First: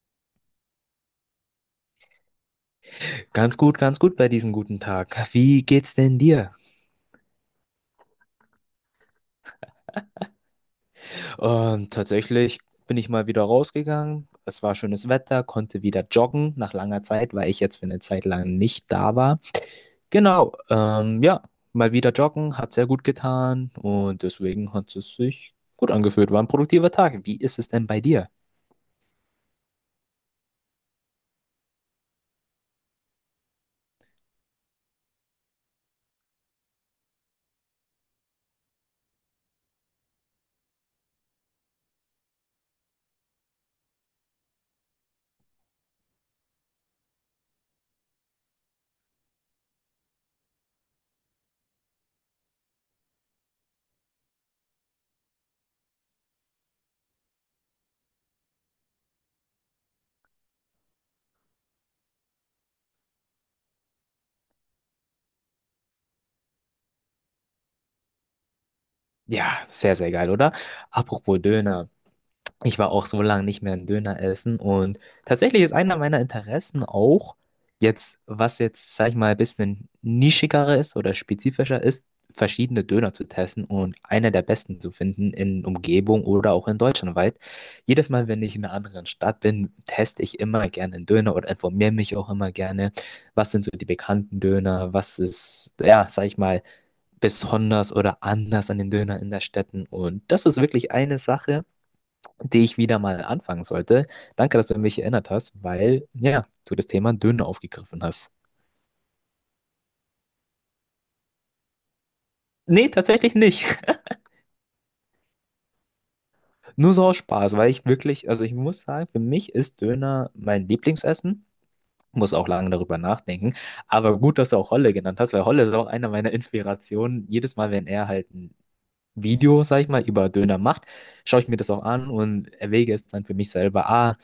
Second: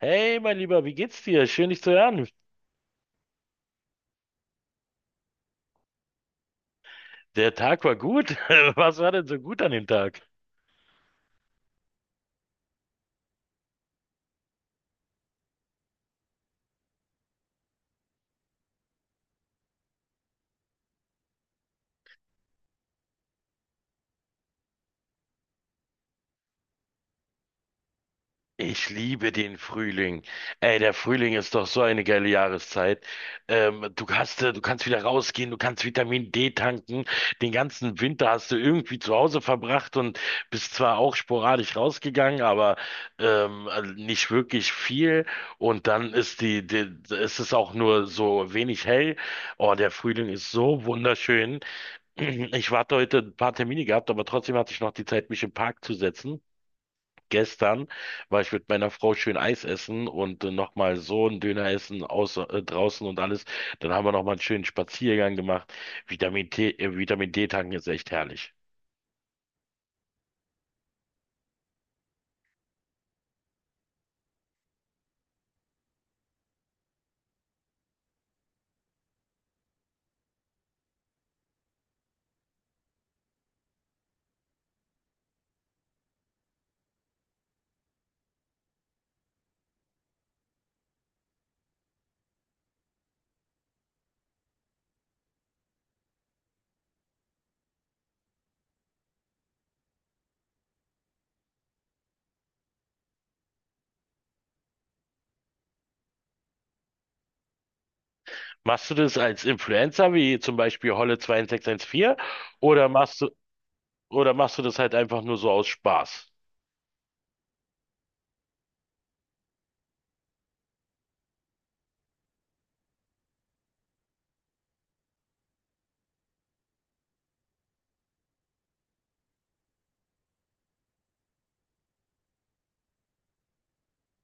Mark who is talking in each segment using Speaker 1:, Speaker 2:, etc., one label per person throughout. Speaker 1: Hey, mein Lieber, wie geht's dir? Schön, dich zu hören.
Speaker 2: Ganz gut bei diesem guten Tag. Wie geht's denn dir?
Speaker 1: Der Tag war gut. Was war denn so gut an dem Tag?
Speaker 2: Tatsächlich bin ich mal wieder rausgegangen. Es war schönes Wetter, konnte wieder joggen nach langer Zeit, weil ich jetzt für eine Zeit lang nicht da war. Genau, ja, mal wieder joggen, hat sehr gut getan und deswegen hat es sich gut angefühlt. War ein produktiver Tag. Wie ist es denn bei dir?
Speaker 1: Ich liebe den Frühling. Ey, der Frühling ist doch so eine geile Jahreszeit. Du kannst wieder rausgehen, du kannst Vitamin D tanken. Den ganzen Winter hast du irgendwie zu Hause verbracht und bist zwar auch sporadisch rausgegangen, aber also nicht wirklich viel. Und dann ist ist es auch nur so wenig hell. Oh, der Frühling ist so wunderschön. Ich warte heute ein paar Termine gehabt, aber trotzdem hatte ich noch die Zeit, mich im Park zu setzen. Gestern war ich mit meiner Frau schön Eis essen und nochmal so einen Döner essen aus, draußen und alles. Dann haben wir nochmal einen schönen Spaziergang gemacht. Vitamin D tanken ist echt herrlich.
Speaker 2: Ja, sehr, sehr geil, oder? Apropos Döner. Ich war auch so lange nicht mehr einen Döner essen und tatsächlich ist einer meiner Interessen auch jetzt, was jetzt, sag ich mal, ein bisschen nischiger ist oder spezifischer ist, verschiedene Döner zu testen und einer der besten zu finden in Umgebung oder auch in Deutschland weit. Jedes Mal, wenn ich in einer anderen Stadt bin, teste ich immer gerne einen Döner oder informiere mich auch immer gerne, was sind so die bekannten Döner, was ist, ja, sag ich mal, besonders oder anders an den Döner in der Städten und das ist wirklich eine Sache die ich wieder mal anfangen sollte. Danke, dass du mich erinnert hast, weil, ja, du das Thema Döner aufgegriffen hast.
Speaker 1: Machst du das als Influencer, wie zum Beispiel Holle 2614, oder
Speaker 2: Nee,
Speaker 1: machst du,
Speaker 2: tatsächlich nicht.
Speaker 1: oder machst du das halt einfach nur so aus Spaß?
Speaker 2: Nur so aus Spaß, weil ich wirklich, also ich muss sagen, für mich ist Döner mein Lieblingsessen. Muss auch lange darüber nachdenken. Aber gut, dass du auch Holle genannt hast, weil Holle ist auch einer meiner Inspirationen. Jedes Mal, wenn er halt ein Video, sag ich mal, über Döner macht, schaue ich mir das auch an und erwäge es dann für mich selber. Ah,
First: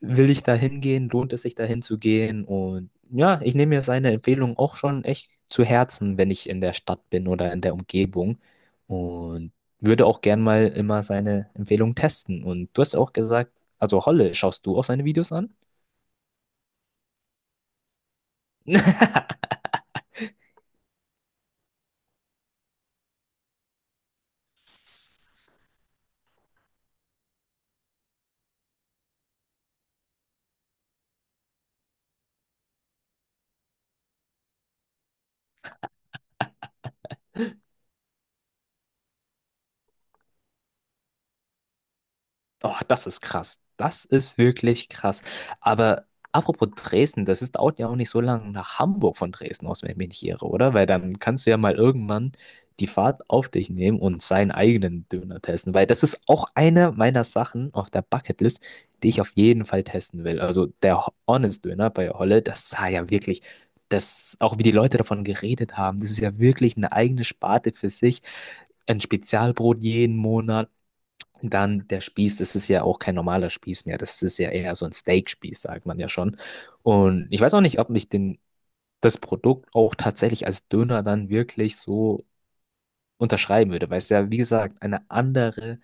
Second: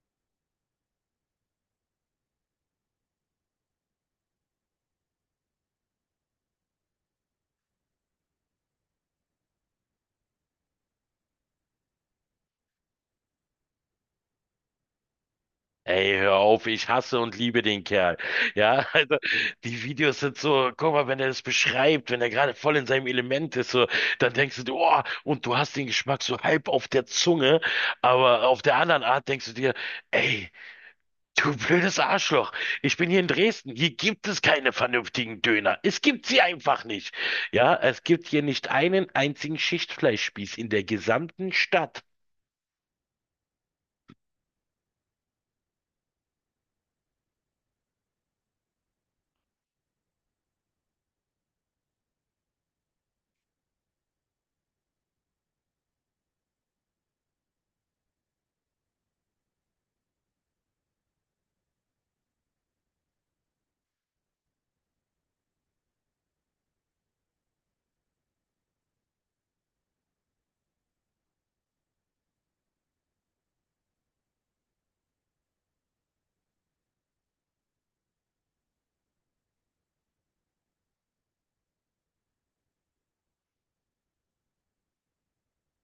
Speaker 2: will ich da hingehen, lohnt es sich dahin zu gehen? Und ja, ich nehme mir seine Empfehlung auch schon echt zu Herzen, wenn ich in der Stadt bin oder in der Umgebung. Und würde auch gern mal immer seine Empfehlung testen. Und du hast auch gesagt, also Holle, schaust du auch seine Videos an?
Speaker 1: Ey, hör auf, ich hasse und liebe den Kerl. Ja, also die Videos sind so, guck mal, wenn er das beschreibt, wenn er gerade voll in seinem Element ist, so, dann denkst du, oh, und du hast den Geschmack so halb auf der Zunge, aber auf der anderen Art denkst du dir, ey, du blödes Arschloch, ich bin hier in Dresden, hier gibt es keine vernünftigen Döner. Es gibt sie einfach nicht. Ja, es gibt hier nicht einen einzigen Schichtfleischspieß in der gesamten Stadt.
Speaker 2: Oh, das ist krass. Das ist wirklich krass. Aber apropos Dresden, das ist, dauert ja auch nicht so lange nach Hamburg von Dresden aus, wenn ich mich nicht irre, oder? Weil dann kannst du ja mal irgendwann die Fahrt auf dich nehmen und seinen eigenen Döner testen. Weil das ist auch eine meiner Sachen auf der Bucketlist, die ich auf jeden Fall testen will. Also der Honest Döner bei Holle, das sah ja wirklich, das, auch wie die Leute davon geredet haben, das ist ja wirklich eine eigene Sparte für sich, ein Spezialbrot jeden Monat, dann der Spieß, das ist ja auch kein normaler Spieß mehr. Das ist ja eher so ein Steakspieß, sagt man ja schon. Und ich weiß auch nicht, ob ich den, das Produkt auch tatsächlich als Döner dann wirklich so unterschreiben würde, weil es ja, wie gesagt, eine andere,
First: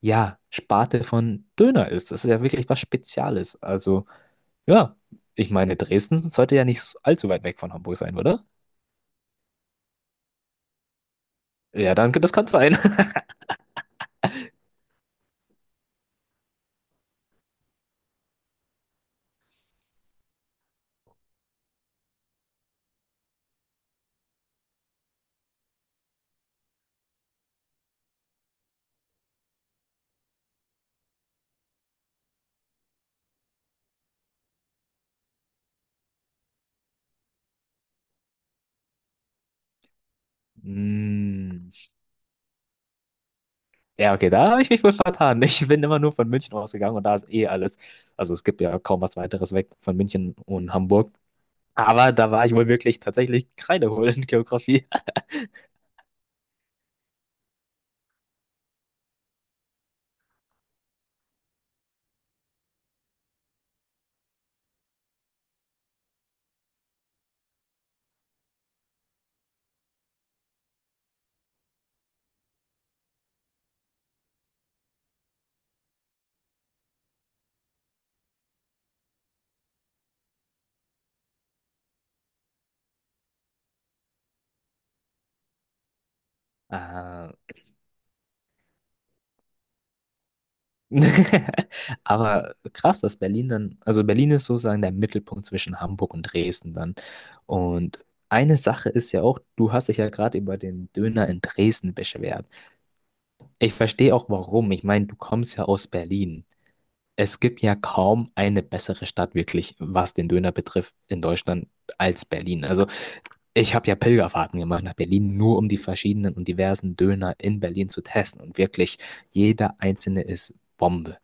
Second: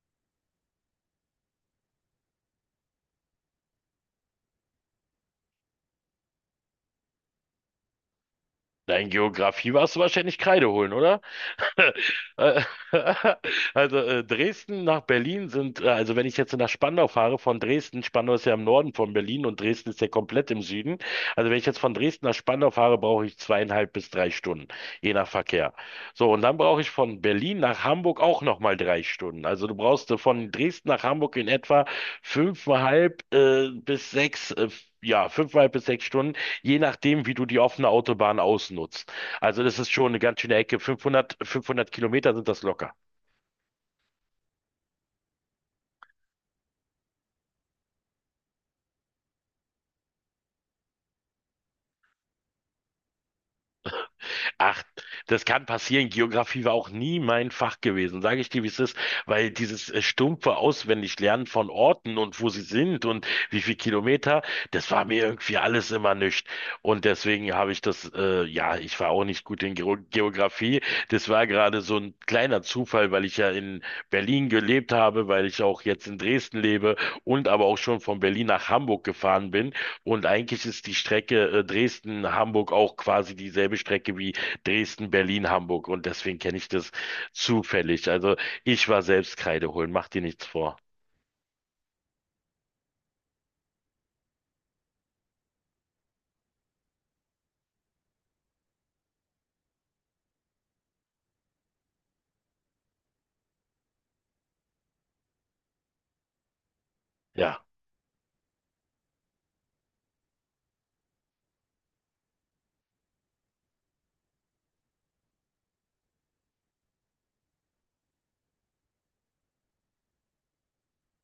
Speaker 2: ja, Sparte von Döner ist. Das ist ja wirklich was Spezielles. Also, ja, ich meine, Dresden sollte ja nicht allzu weit weg von Hamburg sein, oder?
Speaker 1: Dein Geografie warst du wahrscheinlich Kreide holen, oder?
Speaker 2: Ja, danke, das kann sein.
Speaker 1: Also Dresden nach Berlin also wenn ich jetzt nach Spandau fahre, von Dresden. Spandau ist ja im Norden von Berlin und Dresden ist ja komplett im Süden. Also wenn ich jetzt von Dresden nach Spandau fahre, brauche ich 2,5 bis 3 Stunden, je nach Verkehr. So, und dann brauche ich von Berlin nach Hamburg auch nochmal 3 Stunden. Also du brauchst von Dresden nach Hamburg in etwa fünfeinhalb äh, bis sechs, äh, ja, 5,5 bis 6 Stunden, je nachdem, wie du die offene Autobahn ausnutzt. Also das ist schon eine ganz schöne Ecke. 500,
Speaker 2: Mm.
Speaker 1: 500 Kilometer sind das locker.
Speaker 2: Ja, okay, da habe ich mich wohl vertan. Ich bin immer nur von München ausgegangen und da ist eh alles. Also es gibt ja kaum was weiteres weg von München und Hamburg. Aber da war ich wohl wirklich tatsächlich Kreide in
Speaker 1: Ach,
Speaker 2: Geografie.
Speaker 1: das kann passieren. Geografie war auch nie mein Fach gewesen, sage ich dir, wie es ist, weil dieses stumpfe Auswendiglernen von Orten und wo sie sind und wie viel Kilometer, das war mir irgendwie alles immer nichts. Und deswegen habe ich das, ich war auch nicht gut in Geografie. Das war gerade so ein kleiner Zufall, weil ich ja in Berlin gelebt habe, weil ich auch jetzt in Dresden lebe und aber auch schon von Berlin nach Hamburg gefahren bin. Und eigentlich ist die Strecke, Dresden-Hamburg auch quasi dieselbe Strecke wie Dresden, Berlin, Hamburg, und deswegen kenne ich das
Speaker 2: Äh,
Speaker 1: zufällig. Also ich war selbst Kreide holen, mach dir nichts vor.
Speaker 2: Aber krass, dass Berlin dann, also Berlin ist sozusagen der Mittelpunkt zwischen Hamburg und Dresden dann. Und eine Sache ist ja auch, du hast dich ja gerade über den Döner in Dresden beschwert. Ich verstehe auch warum. Ich meine, du kommst ja aus Berlin. Es gibt
Speaker 1: Ja.
Speaker 2: ja kaum eine bessere Stadt wirklich, was den Döner betrifft, in Deutschland als Berlin. Also ich habe ja Pilgerfahrten gemacht nach Berlin, nur um die verschiedenen und diversen Döner in Berlin zu testen. Und wirklich, jeder einzelne ist Bombe,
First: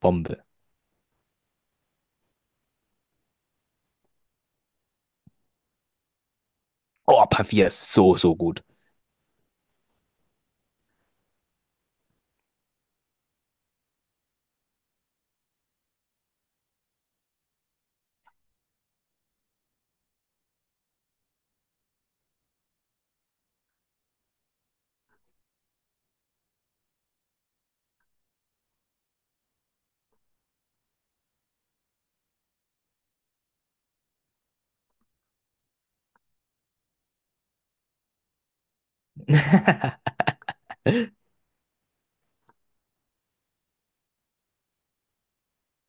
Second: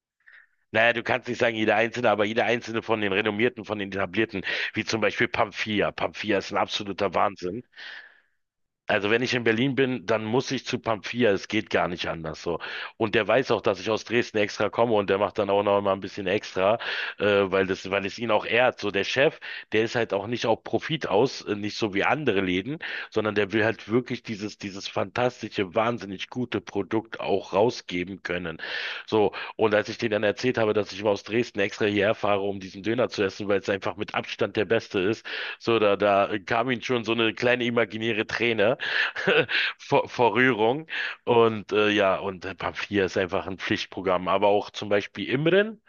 Speaker 2: Bombe.
Speaker 1: Naja, du kannst nicht sagen jeder einzelne, aber jeder einzelne von den renommierten, von den etablierten, wie zum Beispiel Pamphia. Pamphia ist ein absoluter
Speaker 2: Oh,
Speaker 1: Wahnsinn.
Speaker 2: Paviers, so, so gut.
Speaker 1: Also wenn ich in Berlin bin, dann muss ich zu Pamphilia. Es geht gar nicht anders so. Und der weiß auch, dass ich aus Dresden extra komme und der macht dann auch noch mal ein bisschen extra, äh, weil es ihn auch ehrt. So der Chef, der ist halt auch nicht auf Profit aus, nicht so wie andere Läden, sondern der will halt wirklich dieses fantastische, wahnsinnig gute Produkt auch rausgeben können. So. Und als ich denen dann erzählt habe, dass ich immer aus Dresden extra hierher fahre, um diesen Döner zu essen, weil es einfach mit Abstand der beste ist, so da, da kam ihm schon so eine kleine imaginäre Träne. vor, vor Rührung. Und Pamphilia ist einfach ein Pflichtprogramm. Aber auch zum Beispiel Imren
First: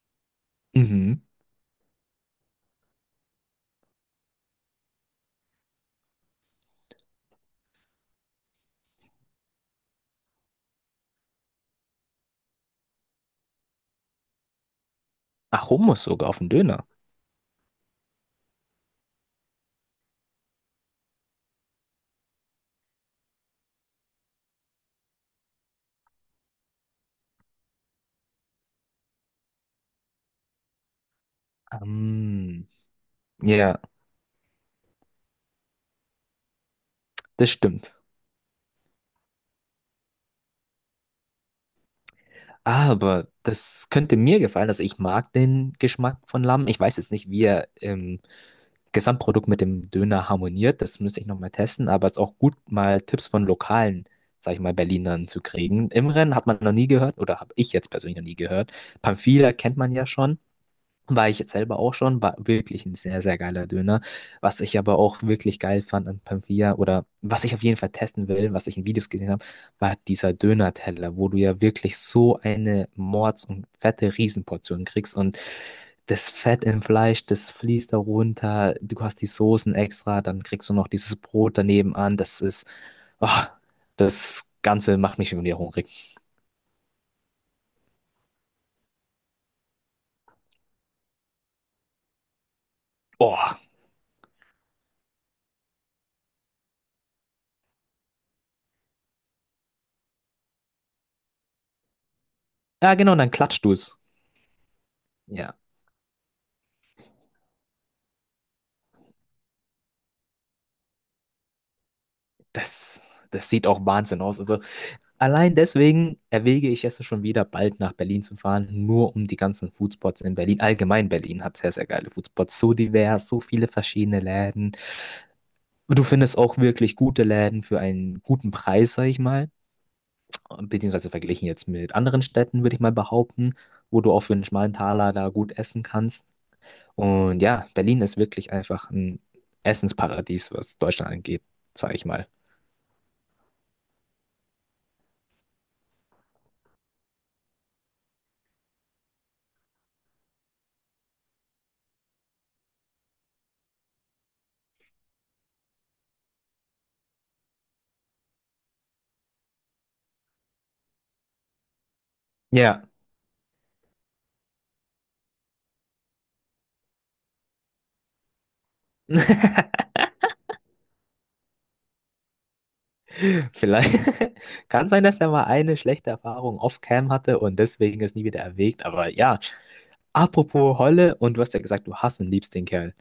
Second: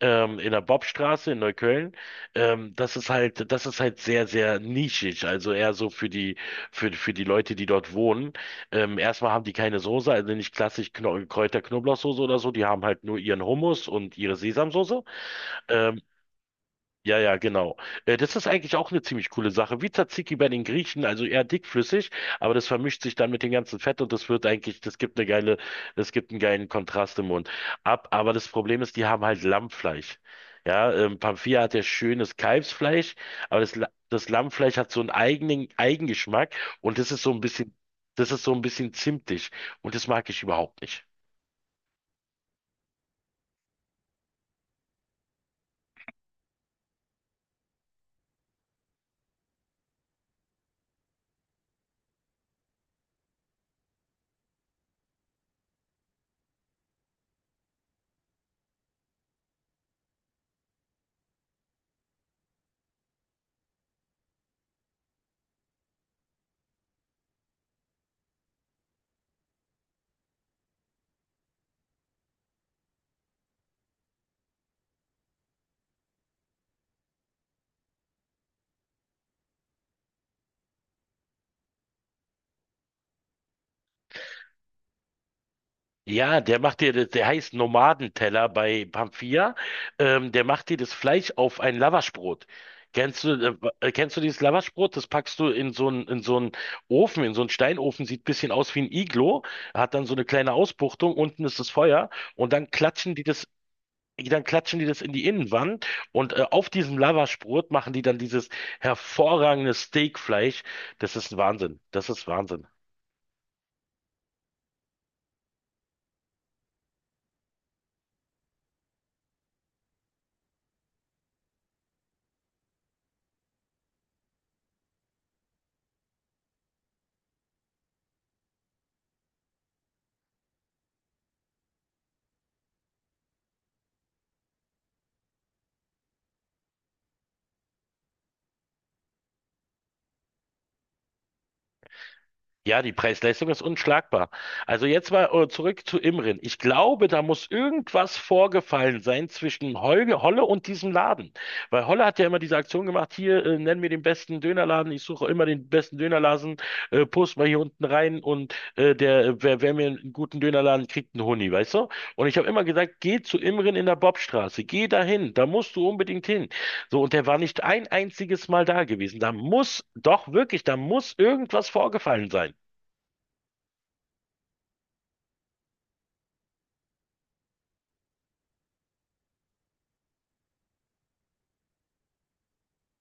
Speaker 1: in der
Speaker 2: Mhm.
Speaker 1: Bobstraße in Neukölln. Das ist halt sehr, sehr nischig. Also eher so für die Leute, die dort wohnen. Erstmal haben die keine Soße, also nicht klassisch Kno Kräuter-Knoblauchsoße oder so. Die haben halt nur ihren Hummus und ihre Sesamsoße.
Speaker 2: Ach,
Speaker 1: Ähm,
Speaker 2: Hummus sogar auf dem Döner.
Speaker 1: ja, ja, genau. Das ist eigentlich auch eine ziemlich coole Sache. Wie Tzatziki bei den Griechen, also eher dickflüssig, aber das vermischt sich dann mit dem ganzen Fett und das gibt einen geilen Kontrast im Mund ab. Aber das Problem ist, die haben halt Lammfleisch. Ja, Pamphia hat ja schönes
Speaker 2: Ähm,
Speaker 1: Kalbsfleisch, aber
Speaker 2: ja,
Speaker 1: Das Lammfleisch hat so einen eigenen Eigengeschmack und
Speaker 2: das stimmt.
Speaker 1: das ist so ein bisschen zimtig und das mag ich überhaupt nicht.
Speaker 2: Aber das könnte mir gefallen. Also ich mag den Geschmack von Lamm. Ich weiß jetzt nicht, wie er im Gesamtprodukt mit dem Döner harmoniert. Das müsste ich nochmal testen. Aber es ist auch gut, mal Tipps von lokalen, sag ich mal, Berlinern zu kriegen. Imren hat man noch nie gehört oder habe ich jetzt persönlich noch nie gehört. Pamphila kennt man ja schon. War ich jetzt selber auch schon, war wirklich ein sehr, sehr geiler Döner. Was ich aber auch wirklich geil fand an Pampia oder was ich auf jeden Fall testen will, was ich in Videos gesehen habe, war dieser Döner-Teller, wo du ja wirklich so eine Mords- und fette Riesenportion kriegst und das Fett im Fleisch, das fließt da runter, du hast die Soßen extra, dann kriegst du noch dieses Brot daneben an, das ist, oh, das Ganze macht mich schon wieder hungrig.
Speaker 1: Ja, der macht dir das, der heißt Nomadenteller bei Pamphia. Der macht dir das Fleisch auf ein Lavaschbrot. Kennst du,
Speaker 2: Oh,
Speaker 1: Kennst du dieses Lavaschbrot? Das packst du in so einen Ofen, in so einen Steinofen, sieht ein bisschen aus wie ein Iglo, hat dann so eine kleine Ausbuchtung, unten ist das Feuer und
Speaker 2: ja genau, und dann klatscht du es.
Speaker 1: dann klatschen die das in die
Speaker 2: Ja,
Speaker 1: Innenwand und auf diesem Lavaschbrot machen die dann dieses hervorragende Steakfleisch. Das ist Wahnsinn. Das ist Wahnsinn.
Speaker 2: das, das sieht auch Wahnsinn aus. Also allein deswegen erwäge ich es schon wieder, bald nach Berlin zu fahren, nur um die ganzen Foodspots in Berlin. Allgemein Berlin hat sehr, sehr geile Foodspots, so divers, so viele verschiedene Läden. Du findest auch wirklich gute Läden für einen guten Preis, sag ich mal. Beziehungsweise verglichen jetzt mit anderen Städten, würde ich mal behaupten, wo du auch für einen schmalen Taler da gut essen kannst. Und ja, Berlin ist wirklich einfach ein Essensparadies, was Deutschland angeht, sag ich mal.
Speaker 1: Ja, die Preis-Leistung ist unschlagbar. Also jetzt mal zurück zu Imrin. Ich glaube, da muss irgendwas vorgefallen sein zwischen Holle und diesem Laden. Weil Holle hat ja immer diese Aktion gemacht, hier, nenn mir den besten Dönerladen, ich suche immer den besten Dönerladen, post mal hier unten rein und der, wer, wer mir einen guten Dönerladen kriegt, einen Huni, weißt du? Und ich habe immer
Speaker 2: Ja.
Speaker 1: gesagt, geh zu Imrin in der Bobstraße, geh dahin, da musst du unbedingt hin. So, und der war nicht ein einziges Mal da gewesen. Da muss, doch wirklich, da muss irgendwas vorgefallen sein.
Speaker 2: Vielleicht kann sein, dass er mal eine schlechte Erfahrung off-cam hatte und deswegen es nie wieder erwägt. Aber ja, apropos Holle, und du hast ja gesagt, du hast und liebst den Kerl.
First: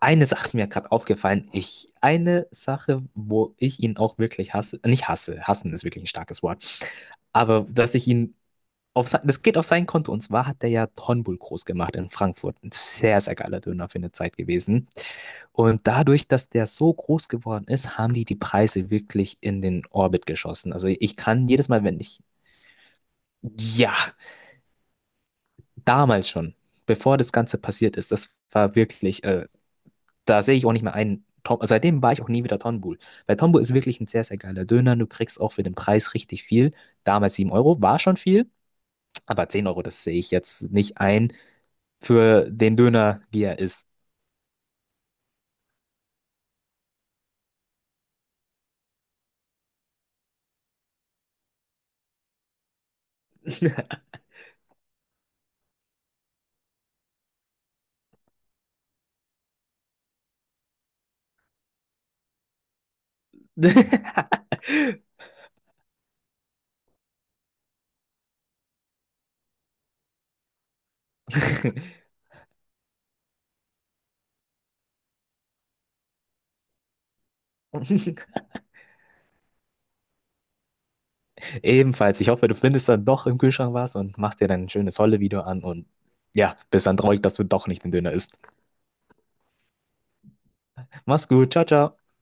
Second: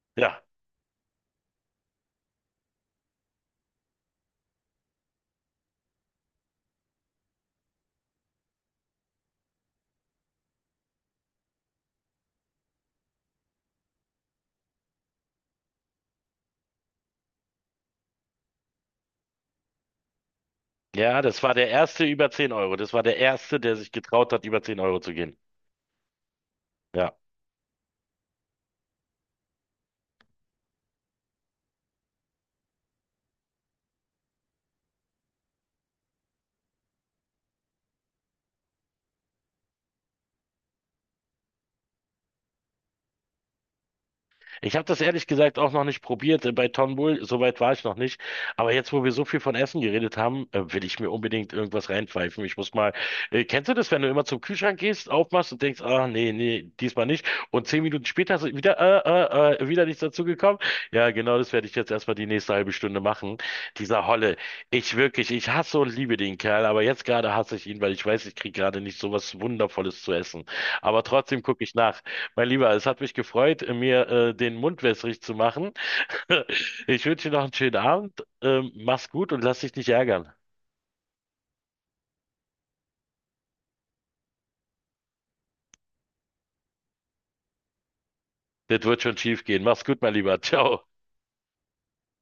Speaker 2: Eine
Speaker 1: Ja,
Speaker 2: Sache ist mir gerade aufgefallen. Ich, eine Sache, wo ich ihn auch wirklich hasse, nicht hasse, hassen ist wirklich ein starkes Wort, aber dass ich ihn auf sein, das geht auf sein Konto. Und zwar hat er ja Tonbul groß gemacht in Frankfurt. Ein sehr, sehr geiler Döner für eine Zeit gewesen. Und dadurch, dass der so groß geworden ist, haben die die Preise wirklich in den Orbit geschossen. Also ich
Speaker 1: ja, das
Speaker 2: kann
Speaker 1: war
Speaker 2: jedes
Speaker 1: der
Speaker 2: Mal, wenn
Speaker 1: erste
Speaker 2: ich,
Speaker 1: über 10 Euro. Das war der erste, der sich
Speaker 2: ja,
Speaker 1: getraut hat, über 10 Euro zu gehen.
Speaker 2: damals schon,
Speaker 1: Ja.
Speaker 2: bevor das Ganze passiert ist, das war wirklich, da sehe ich auch nicht mehr ein. Tom, also seitdem war ich auch nie wieder Tonbul. Weil Tonbul ist wirklich ein sehr, sehr geiler Döner. Du kriegst auch für den Preis richtig viel. Damals 7 Euro war schon viel, aber 10 Euro, das sehe ich jetzt nicht ein für den Döner, wie er ist.
Speaker 1: Ich habe das ehrlich gesagt auch noch nicht probiert bei Tom Bull, soweit war ich noch nicht. Aber jetzt, wo wir so viel von Essen geredet haben, will ich mir unbedingt irgendwas reinpfeifen. Kennst du das, wenn du immer zum Kühlschrank gehst, aufmachst und denkst, ah nee, nee, diesmal nicht. Und 10 Minuten später ist wieder nichts dazu gekommen. Ja, genau, das werde ich jetzt erstmal die nächste halbe Stunde machen. Dieser Holle, ich hasse und liebe den Kerl, aber jetzt gerade hasse ich ihn, weil ich weiß, ich kriege gerade nicht so was Wundervolles zu essen. Aber trotzdem gucke ich nach. Mein Lieber, es hat mich gefreut, mir den Mund wässrig zu machen. Ich wünsche dir noch einen schönen Abend. Mach's gut und lass dich nicht ärgern.
Speaker 2: Ebenfalls, ich hoffe, du findest dann doch im Kühlschrank was und machst dir dann ein schönes Holle-Video an und ja, bist dann traurig, dass du doch nicht den Döner isst.
Speaker 1: Das wird schon schief gehen. Mach's gut, mein Lieber. Ciao.
Speaker 2: Mach's gut, ciao, ciao.